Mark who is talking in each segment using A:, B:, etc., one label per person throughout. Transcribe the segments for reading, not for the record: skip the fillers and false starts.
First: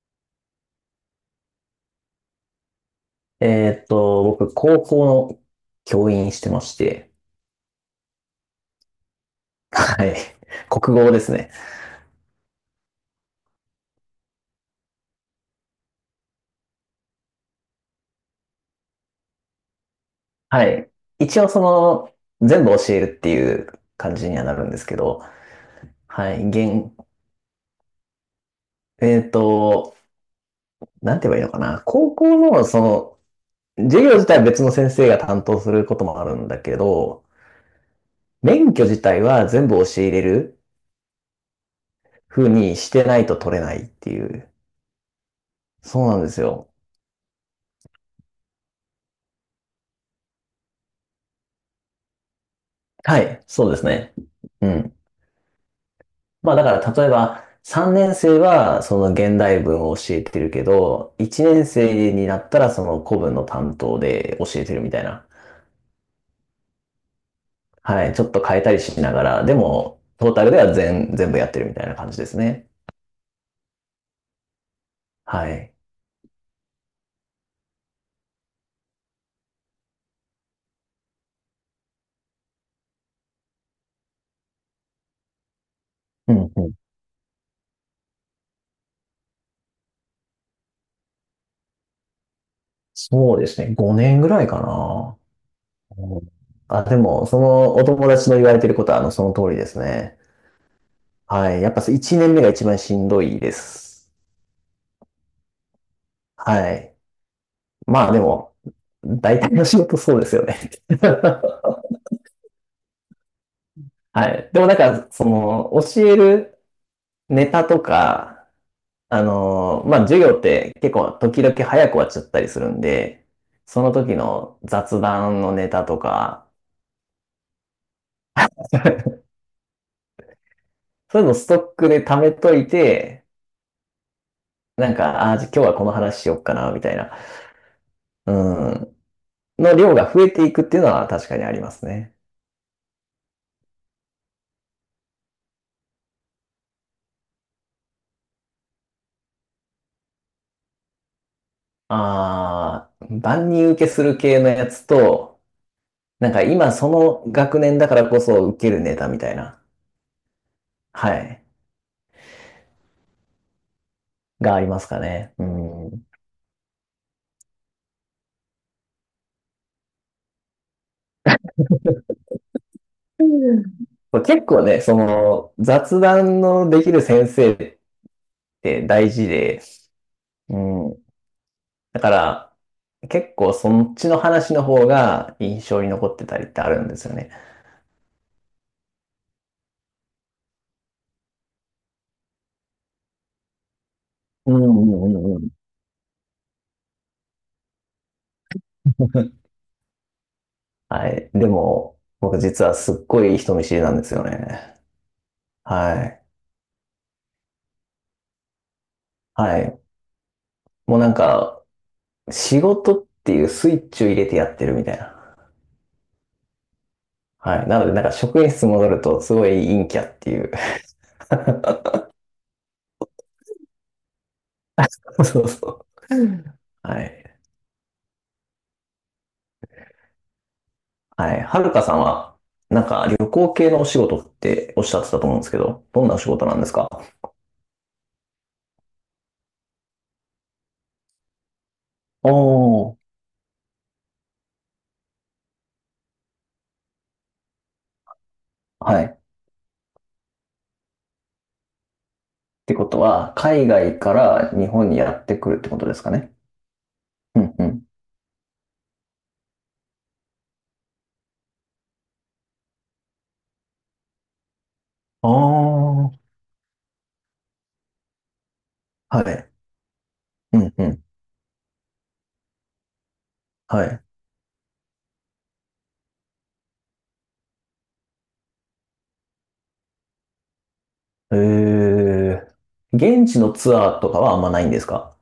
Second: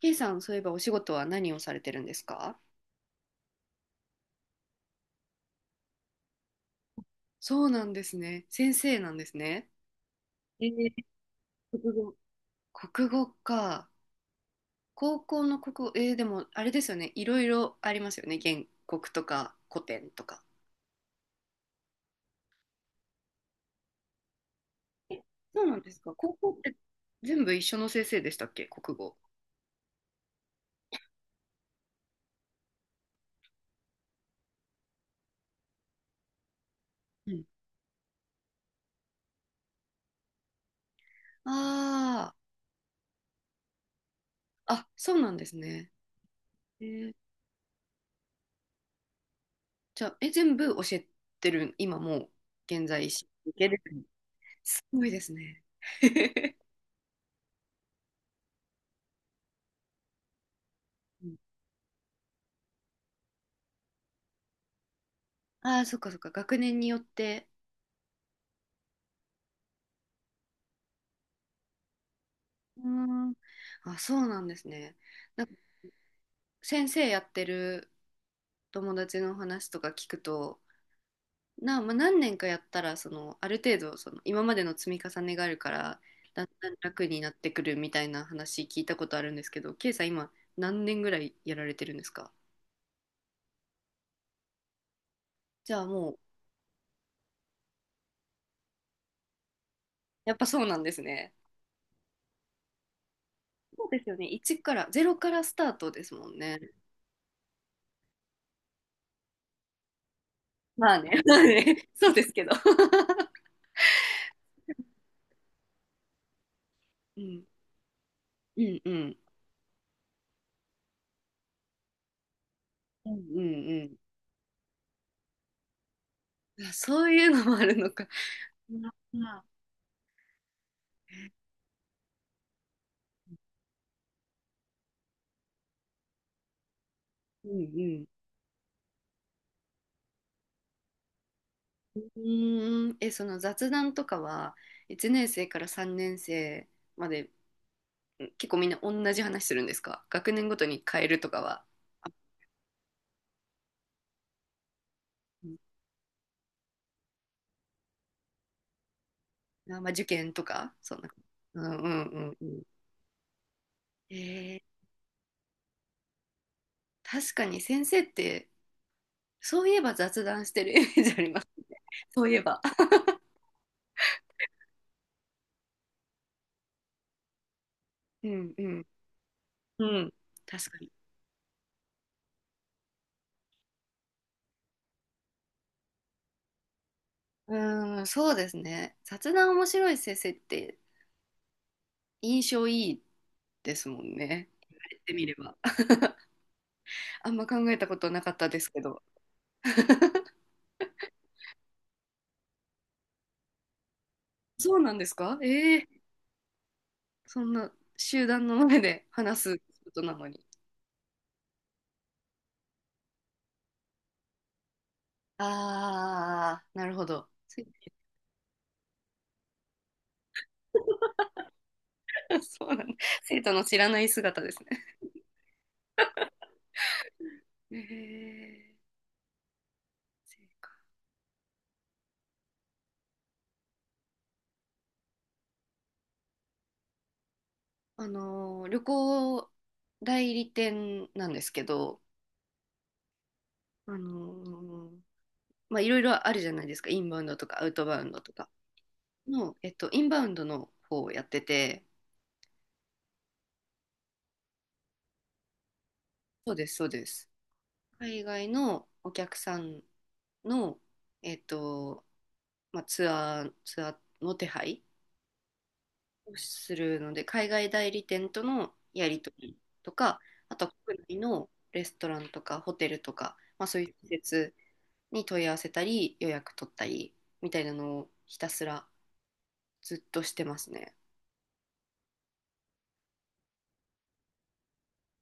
A: K さん、そういえばお仕事は何をされてるんですか？
B: 僕、高校の教員してまして、
A: そうなんですね。先生なんですね。
B: はい。
A: え ー、
B: 国語ですね。
A: 国語。国語か。高校の国語、でもあれですよね。いろいろありますよね。原告とか古典とか。
B: はい。一応、全部教えるっていう感じにはなるんですけど、
A: そうなんですか。
B: は
A: 高
B: い。
A: 校って
B: 現、
A: 全部一緒の先生でしたっけ、国語。
B: えーっと、なんて言えばいいのかな。高校の、その、授業自体は別の先生が担当することもあるんだけど、
A: うん。
B: 免許自体は全部教えれる
A: あ
B: 風にしてないと取れないっていう。
A: あ、あ、そうなんですね。
B: そうなんですよ。
A: えー、じゃあ、全部教えてる、今もう、現在、
B: はい。
A: い
B: そ
A: け
B: うで
A: る。
B: すね。う
A: す
B: ん。
A: ごいですね。
B: まあだ から例えば3年生はその現代文を教えてるけど、
A: うん。
B: 1年生になったらその古文の担当で教えてるみたいな。
A: ああ、そっかそっか、学年によって。
B: はい。ちょっと変えたりしながら、でもトータルでは全部やってるみたいな感じですね。
A: うーん。あ、そうなんですね。なん
B: は
A: か
B: い。
A: 先生やってる友達の話とか聞くと、まあ、何年かやったら、そのある程度その今までの積み重ねがあるから、
B: う
A: だん
B: んう
A: だ
B: ん。
A: ん楽になってくるみたいな話聞いたことあるんですけど、ケイさん今何年ぐらいやられてるんですか？
B: そうですね。5年ぐらいかな。
A: じゃあも
B: う
A: う、
B: ん。あ、でも、そのお友達の言われてることは、あの、その通りですね。
A: やっぱそうなんですね。
B: はい。やっぱ1年目が一番しんどいで
A: そうです
B: す。
A: よね。1からゼロからスタートですもんね。
B: はい。まあでも、大体の仕事そうですよね。
A: まあね、まあ ね、そうですけど。
B: はい。でもなんか、その、教える
A: うん、
B: ネタとか、
A: うん、うん、
B: あの、まあ、授業って結構時々早く終わっちゃったりするん
A: うん、
B: で、
A: うん。
B: そ
A: う
B: の
A: ん、
B: 時の雑談のネタとか、
A: あ、そういうのもあるのか。あ、うんう ん。
B: そういうのストックで貯めといて、なんか、ああ、じゃあ今日はこの話しよっかな、みたいな、うん、の量が増えていくっていうのは確かにあります
A: う
B: ね。
A: ーん、その雑談とかは、1年生から3年生まで、結構みんな同じ話するんですか、学年ごとに変えるとかは。あ、
B: ああ、万人受けする系のやつと、
A: うん。
B: なんか今その学年だからこそ受けるネタみたいな。
A: あ、まあ、受験とか、そんな。
B: はい。
A: うんうんうんうん。
B: が
A: え
B: ありま
A: ー、
B: すかね。うん。
A: 確かに先生って、そういえば雑談してるイメージありますね。そういえば。
B: 結構ね、その、雑談のできる先生っ
A: うんうん。
B: て大事で、
A: うん。
B: う
A: 確かに。
B: ん。だから、結構そっちの話の方が印象に残ってたりってあるんですよね。
A: うん、そうですね。雑談面白い先生って印象いいですもんね。
B: うんう
A: 言われ
B: んう
A: てみれ
B: んうん。
A: ば。あんま考えたことなかったですけど。
B: はい。でも、僕実はすっごい人見知りなんですよね。
A: そうなんですか、ええ。
B: はい。
A: そんな集団の前で話す
B: はい。
A: ことなのに。
B: もうなんか、仕事っていうスイッチを入れてやってるみたいな。
A: ああ、なるほど。
B: はい。なので、なんか職員室戻るとすごい陰キャっていう。
A: そうなんだ。生徒の知らない姿ですね。
B: そうそう。はい。
A: え、え、そうか。
B: はい。はるかさんは、なんか旅行系のお仕事っておっしゃってたと思うんですけど、どんなお仕事なんですか？
A: あのー、旅行代理店なんですけど、
B: おー。
A: あのー、まあ、いろいろあるじゃないですか。インバウンドとかアウトバウンドとか
B: はい。っ
A: の、えっと、インバウンドの方をやってて、
B: てことは、海外から日本にやってくるってことですかね。
A: そうです、そうです。
B: うんうん。
A: 海外のお客さんの、えっと、まあ、ツアーの手配
B: あ
A: をするので、海外代理店とのや
B: あ、
A: り
B: は
A: 取
B: い。
A: りとか、あ
B: う
A: とは
B: んう
A: 国
B: ん。
A: 内のレストランとかホテルとか、まあ、そう
B: は
A: いう
B: い。
A: 施設に問い合わせたり、予約取ったりみたいなのをひたすらずっとしてますね。
B: えー、現地のツアーとかはあんまないんですか？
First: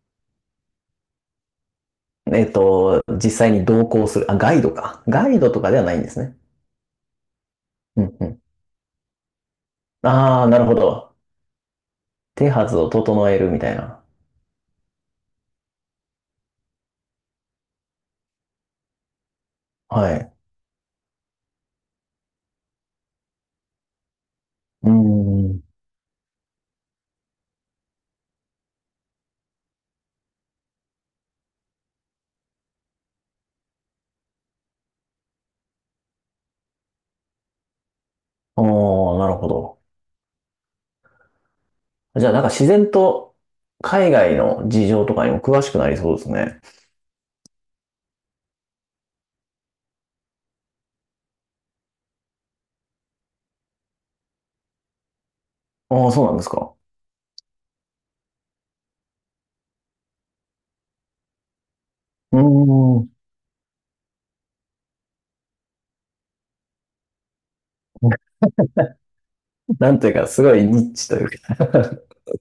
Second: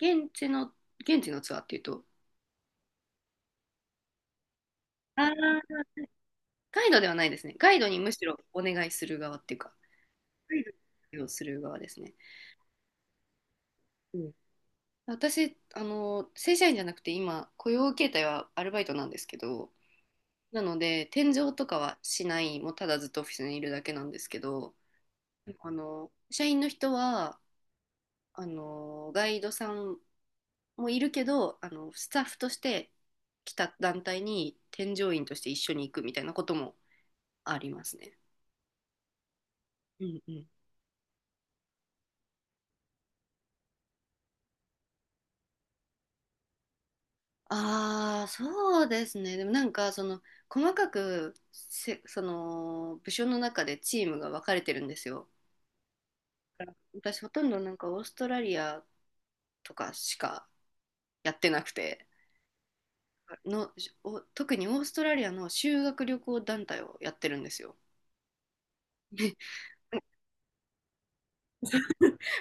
A: 現地の、現地のツアーっていうと、
B: えっと、実際に同行する、あ、ガイドか。
A: あ
B: ガイドとかで
A: ー、
B: はないんですね。
A: ガイドではないですね。ガイドに
B: う
A: む
B: ん
A: し
B: う
A: ろ
B: ん。
A: お願いする側っていうか、
B: ああ、
A: ガ
B: な
A: イ
B: るほど。
A: ドをする側ですね。
B: 手はずを整えるみたいな。
A: うん、私、あの、正社員じゃなくて今、雇用形態はアルバイトなんですけど、
B: はい。
A: なので、転井とかはしない、もうただずっとオフィスにいるだけなんですけど、
B: うーん。
A: あの、社員の人は、あの、ガイドさんもいるけど、あの、スタッフとして来た団体に添乗員として一緒に行くみたいなこともありますね。
B: おー、なるほど。
A: うんうん。
B: じゃあなんか自然と海外の事情とかにも詳しくなりそうですね。
A: ああ、そうですね。でもなんか、その、細かくせ、その、部署の中でチームが分かれてるんですよ。
B: ああ、そうなんですか。
A: 私ほとんどなんかオーストラリアとかしかやってなくて、
B: うーん。
A: のお特にオーストラリアの修学旅行団体をやってるんですよ。
B: なんというか、すごいニッチというか。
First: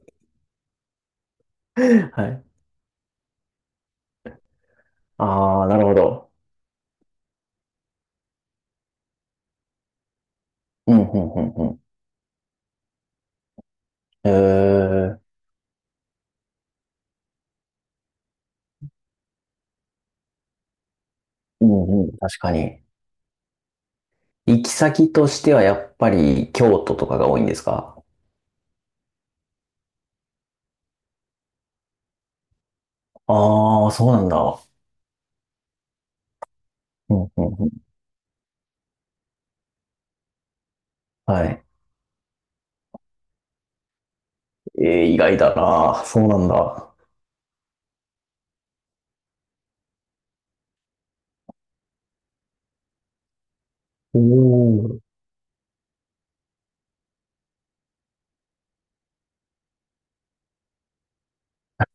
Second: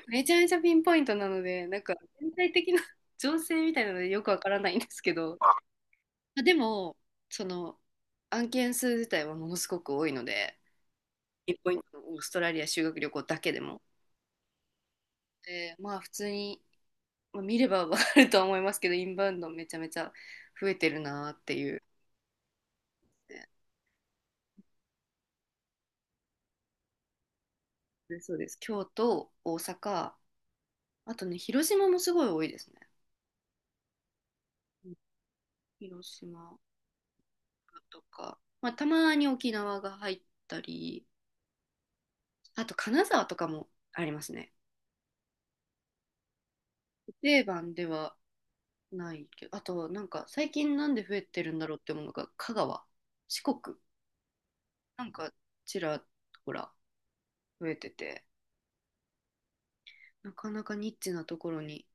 A: めちゃめちゃピンポイントなのでなんか
B: は
A: 全体
B: い。
A: 的な 情勢みたいなのでよくわからないんですけど、ま
B: ああ、なるほど。
A: あでも、その案件数自体はものすごく多いので、
B: うん、うん、うん、
A: ピン
B: う
A: ポイ
B: ん。
A: ントのオーストラリア修学旅行だけでも。
B: えー、
A: でまあ普通に、まあ見ればわかるとは思いますけど、インバウンドめちゃめちゃ増えてるなって
B: う
A: いう。
B: ん、うん、確かに。行き先としてはやっぱり京都とかが多いんですか？
A: ね、そうです。京都、大阪、あとね、広島もすごい多いですね。
B: ああー、そうなんだ。
A: うん、広島
B: うん、うん、うん。
A: とか、まあ、たまに沖縄が入ったり、
B: はい。
A: あと金沢とかもありますね。
B: えー、意外だな。そうなんだ。
A: 定番ではないけど、あとなんか最近なんで増えてるんだろうって思うのが、香川、四国、
B: おー。
A: なんかちらほら増えてて、なかなかニッチなところに。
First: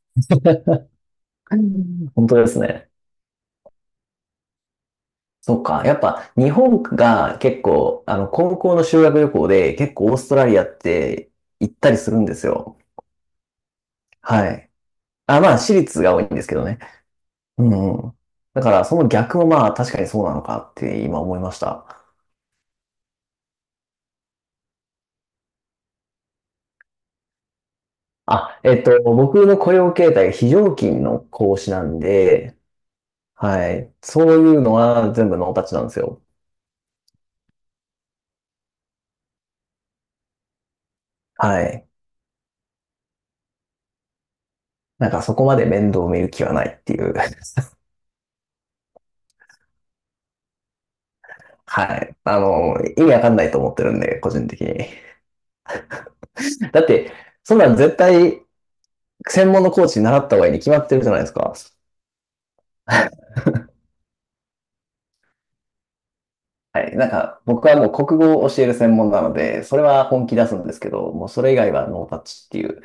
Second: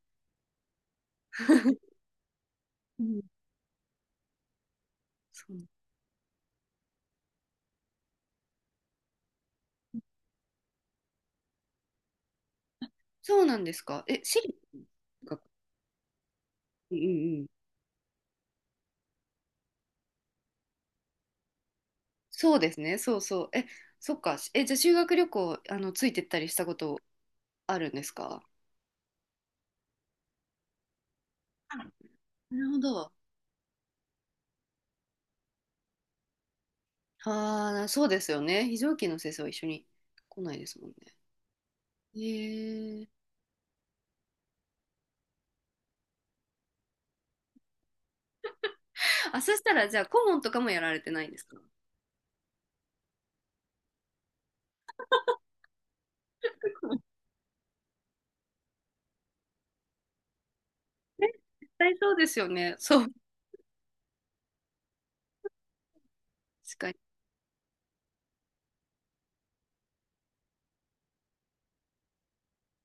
B: 本当ですね。
A: うん、そう、
B: そうか。やっぱ日本が結構、あの、高校の修学旅行で結構オーストラリアって行ったりするんですよ。
A: そうなんですか。え、私
B: は
A: 立
B: い。
A: です
B: あ、
A: か？
B: まあ、私立が多いんですけどね。
A: うんうんうん、
B: うんうん。だから、その逆もまあ、確かにそうなのかって今思いました。
A: そうですね、そうそう。え、そっか。じゃあ修学旅行、あの、ついてったりしたことあるんですか？
B: あ、えっと、僕の雇用形態が非常勤の講師
A: は
B: な
A: い、
B: んで、
A: なるほど。
B: はい。そういうのは全部ノータッチなんですよ。
A: ああ、そうですよね。非常勤の先生は一緒に来ないですもんね。
B: はい。
A: へえ。
B: なんかそこまで面倒見る気はないっていう。
A: あ、そしたら、じゃあ、顧問とかもやられてないんですか？
B: はい。あの、意味わかんないと思ってるんで、個人的に。だって、そんなん絶対専門のコーチに習った方がいいに決まってるじゃないで
A: ね、
B: すか。
A: 絶対そうですよね。そう。確
B: は
A: かに。
B: い。なんか、僕はもう国語を教える専門なので、それは本気出すんですけど、もうそれ以外はノータッチっていう、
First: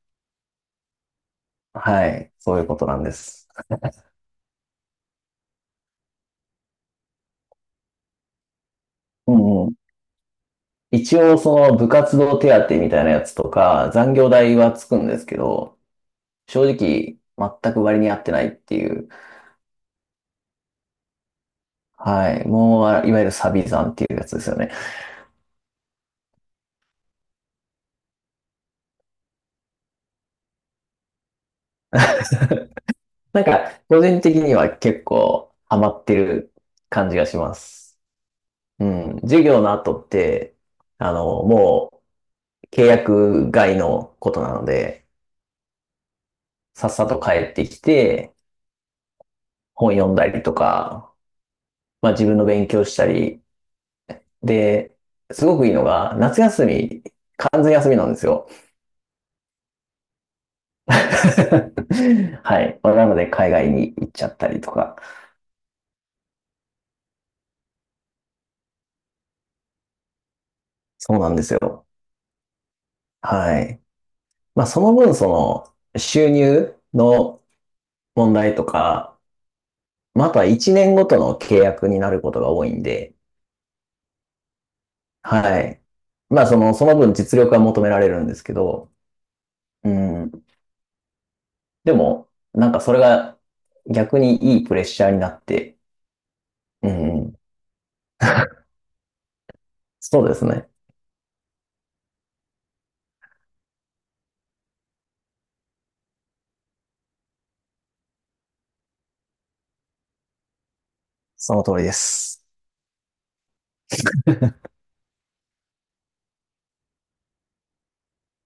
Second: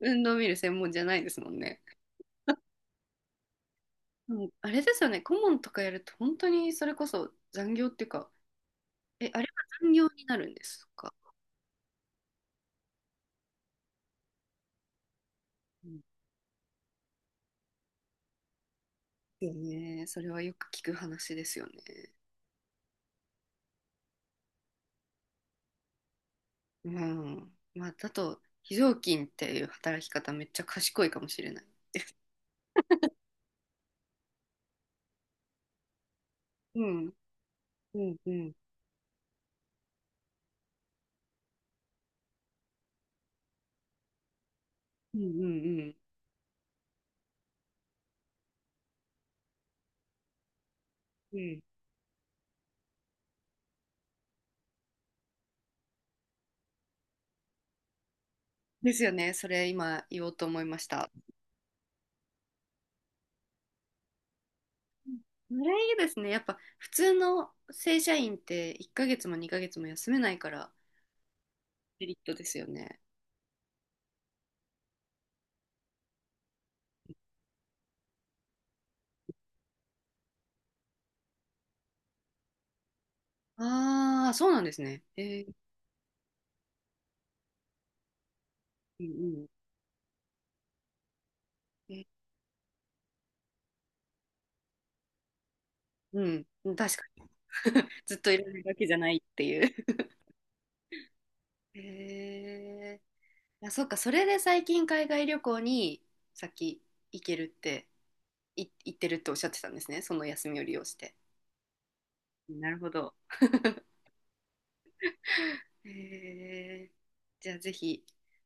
A: 運動見る専門じゃないですもんね。
B: はい、そういうことなんです。
A: うん、あれですよね。顧問とかやると、本当にそれこそ残業っていうか、
B: う
A: あれは
B: んうん。
A: 残業になるんですか？
B: 一応、その部活動手当みたいなやつとか、残業代はつくんですけど、
A: うん、で
B: 正直、全く割に合ってないっていう、
A: すよね。それはよく聞く話ですよね。
B: はい、もう、いわゆるサビ残っていうやつですよね。
A: うん。まあ、だと、非常勤っていう働き方めっちゃ賢いかもしれない。
B: なんか、個人的には結構ハマってる
A: う
B: 感
A: ん。
B: じがします。
A: うん。うん。
B: うん、授業の後って、あの、もう契約外のことなので、
A: うん。うん。
B: さっさと帰ってきて、本読んだりとか、
A: うん。
B: まあ自分の勉強したり、で、すごくいいのが、夏休み、完全休みなんですよ。
A: ですよね。それ今言おうと思いまし た。
B: はい。まあなので、海外に行っちゃったりとか、
A: うれ、いいですね。やっぱ普通の正社員って1ヶ月も2ヶ月も休めないから
B: そうなんですよ。
A: メリットですよね。
B: はい。まあその分、その、収入の問題とか、まあ、あとは1年ごとの契約になることが多いんで、
A: ああ、そうなんですね。えー、
B: はい。まあ、その、その分実力は求められるんですけど、
A: うん
B: うん。
A: う
B: で
A: ん。えー、
B: も、なんかそれが逆にいいプレッシャーになって、
A: うんうん、うん、
B: う
A: 確かに。
B: ん。
A: ずっといられるわけじゃないっていう。
B: そうですね。
A: へえ。あ、そっか、それで最近海外旅行に先行けるって、行ってるっておっしゃってたんですね。その休みを利用して。
B: その通りです。
A: なるほど。へえ、じゃあぜひ、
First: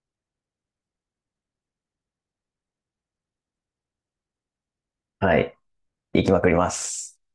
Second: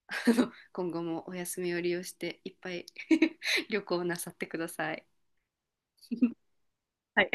A: あの、今後もお休みを利用していっぱい 旅行なさってください。
B: はい。行きまくります。
A: はい。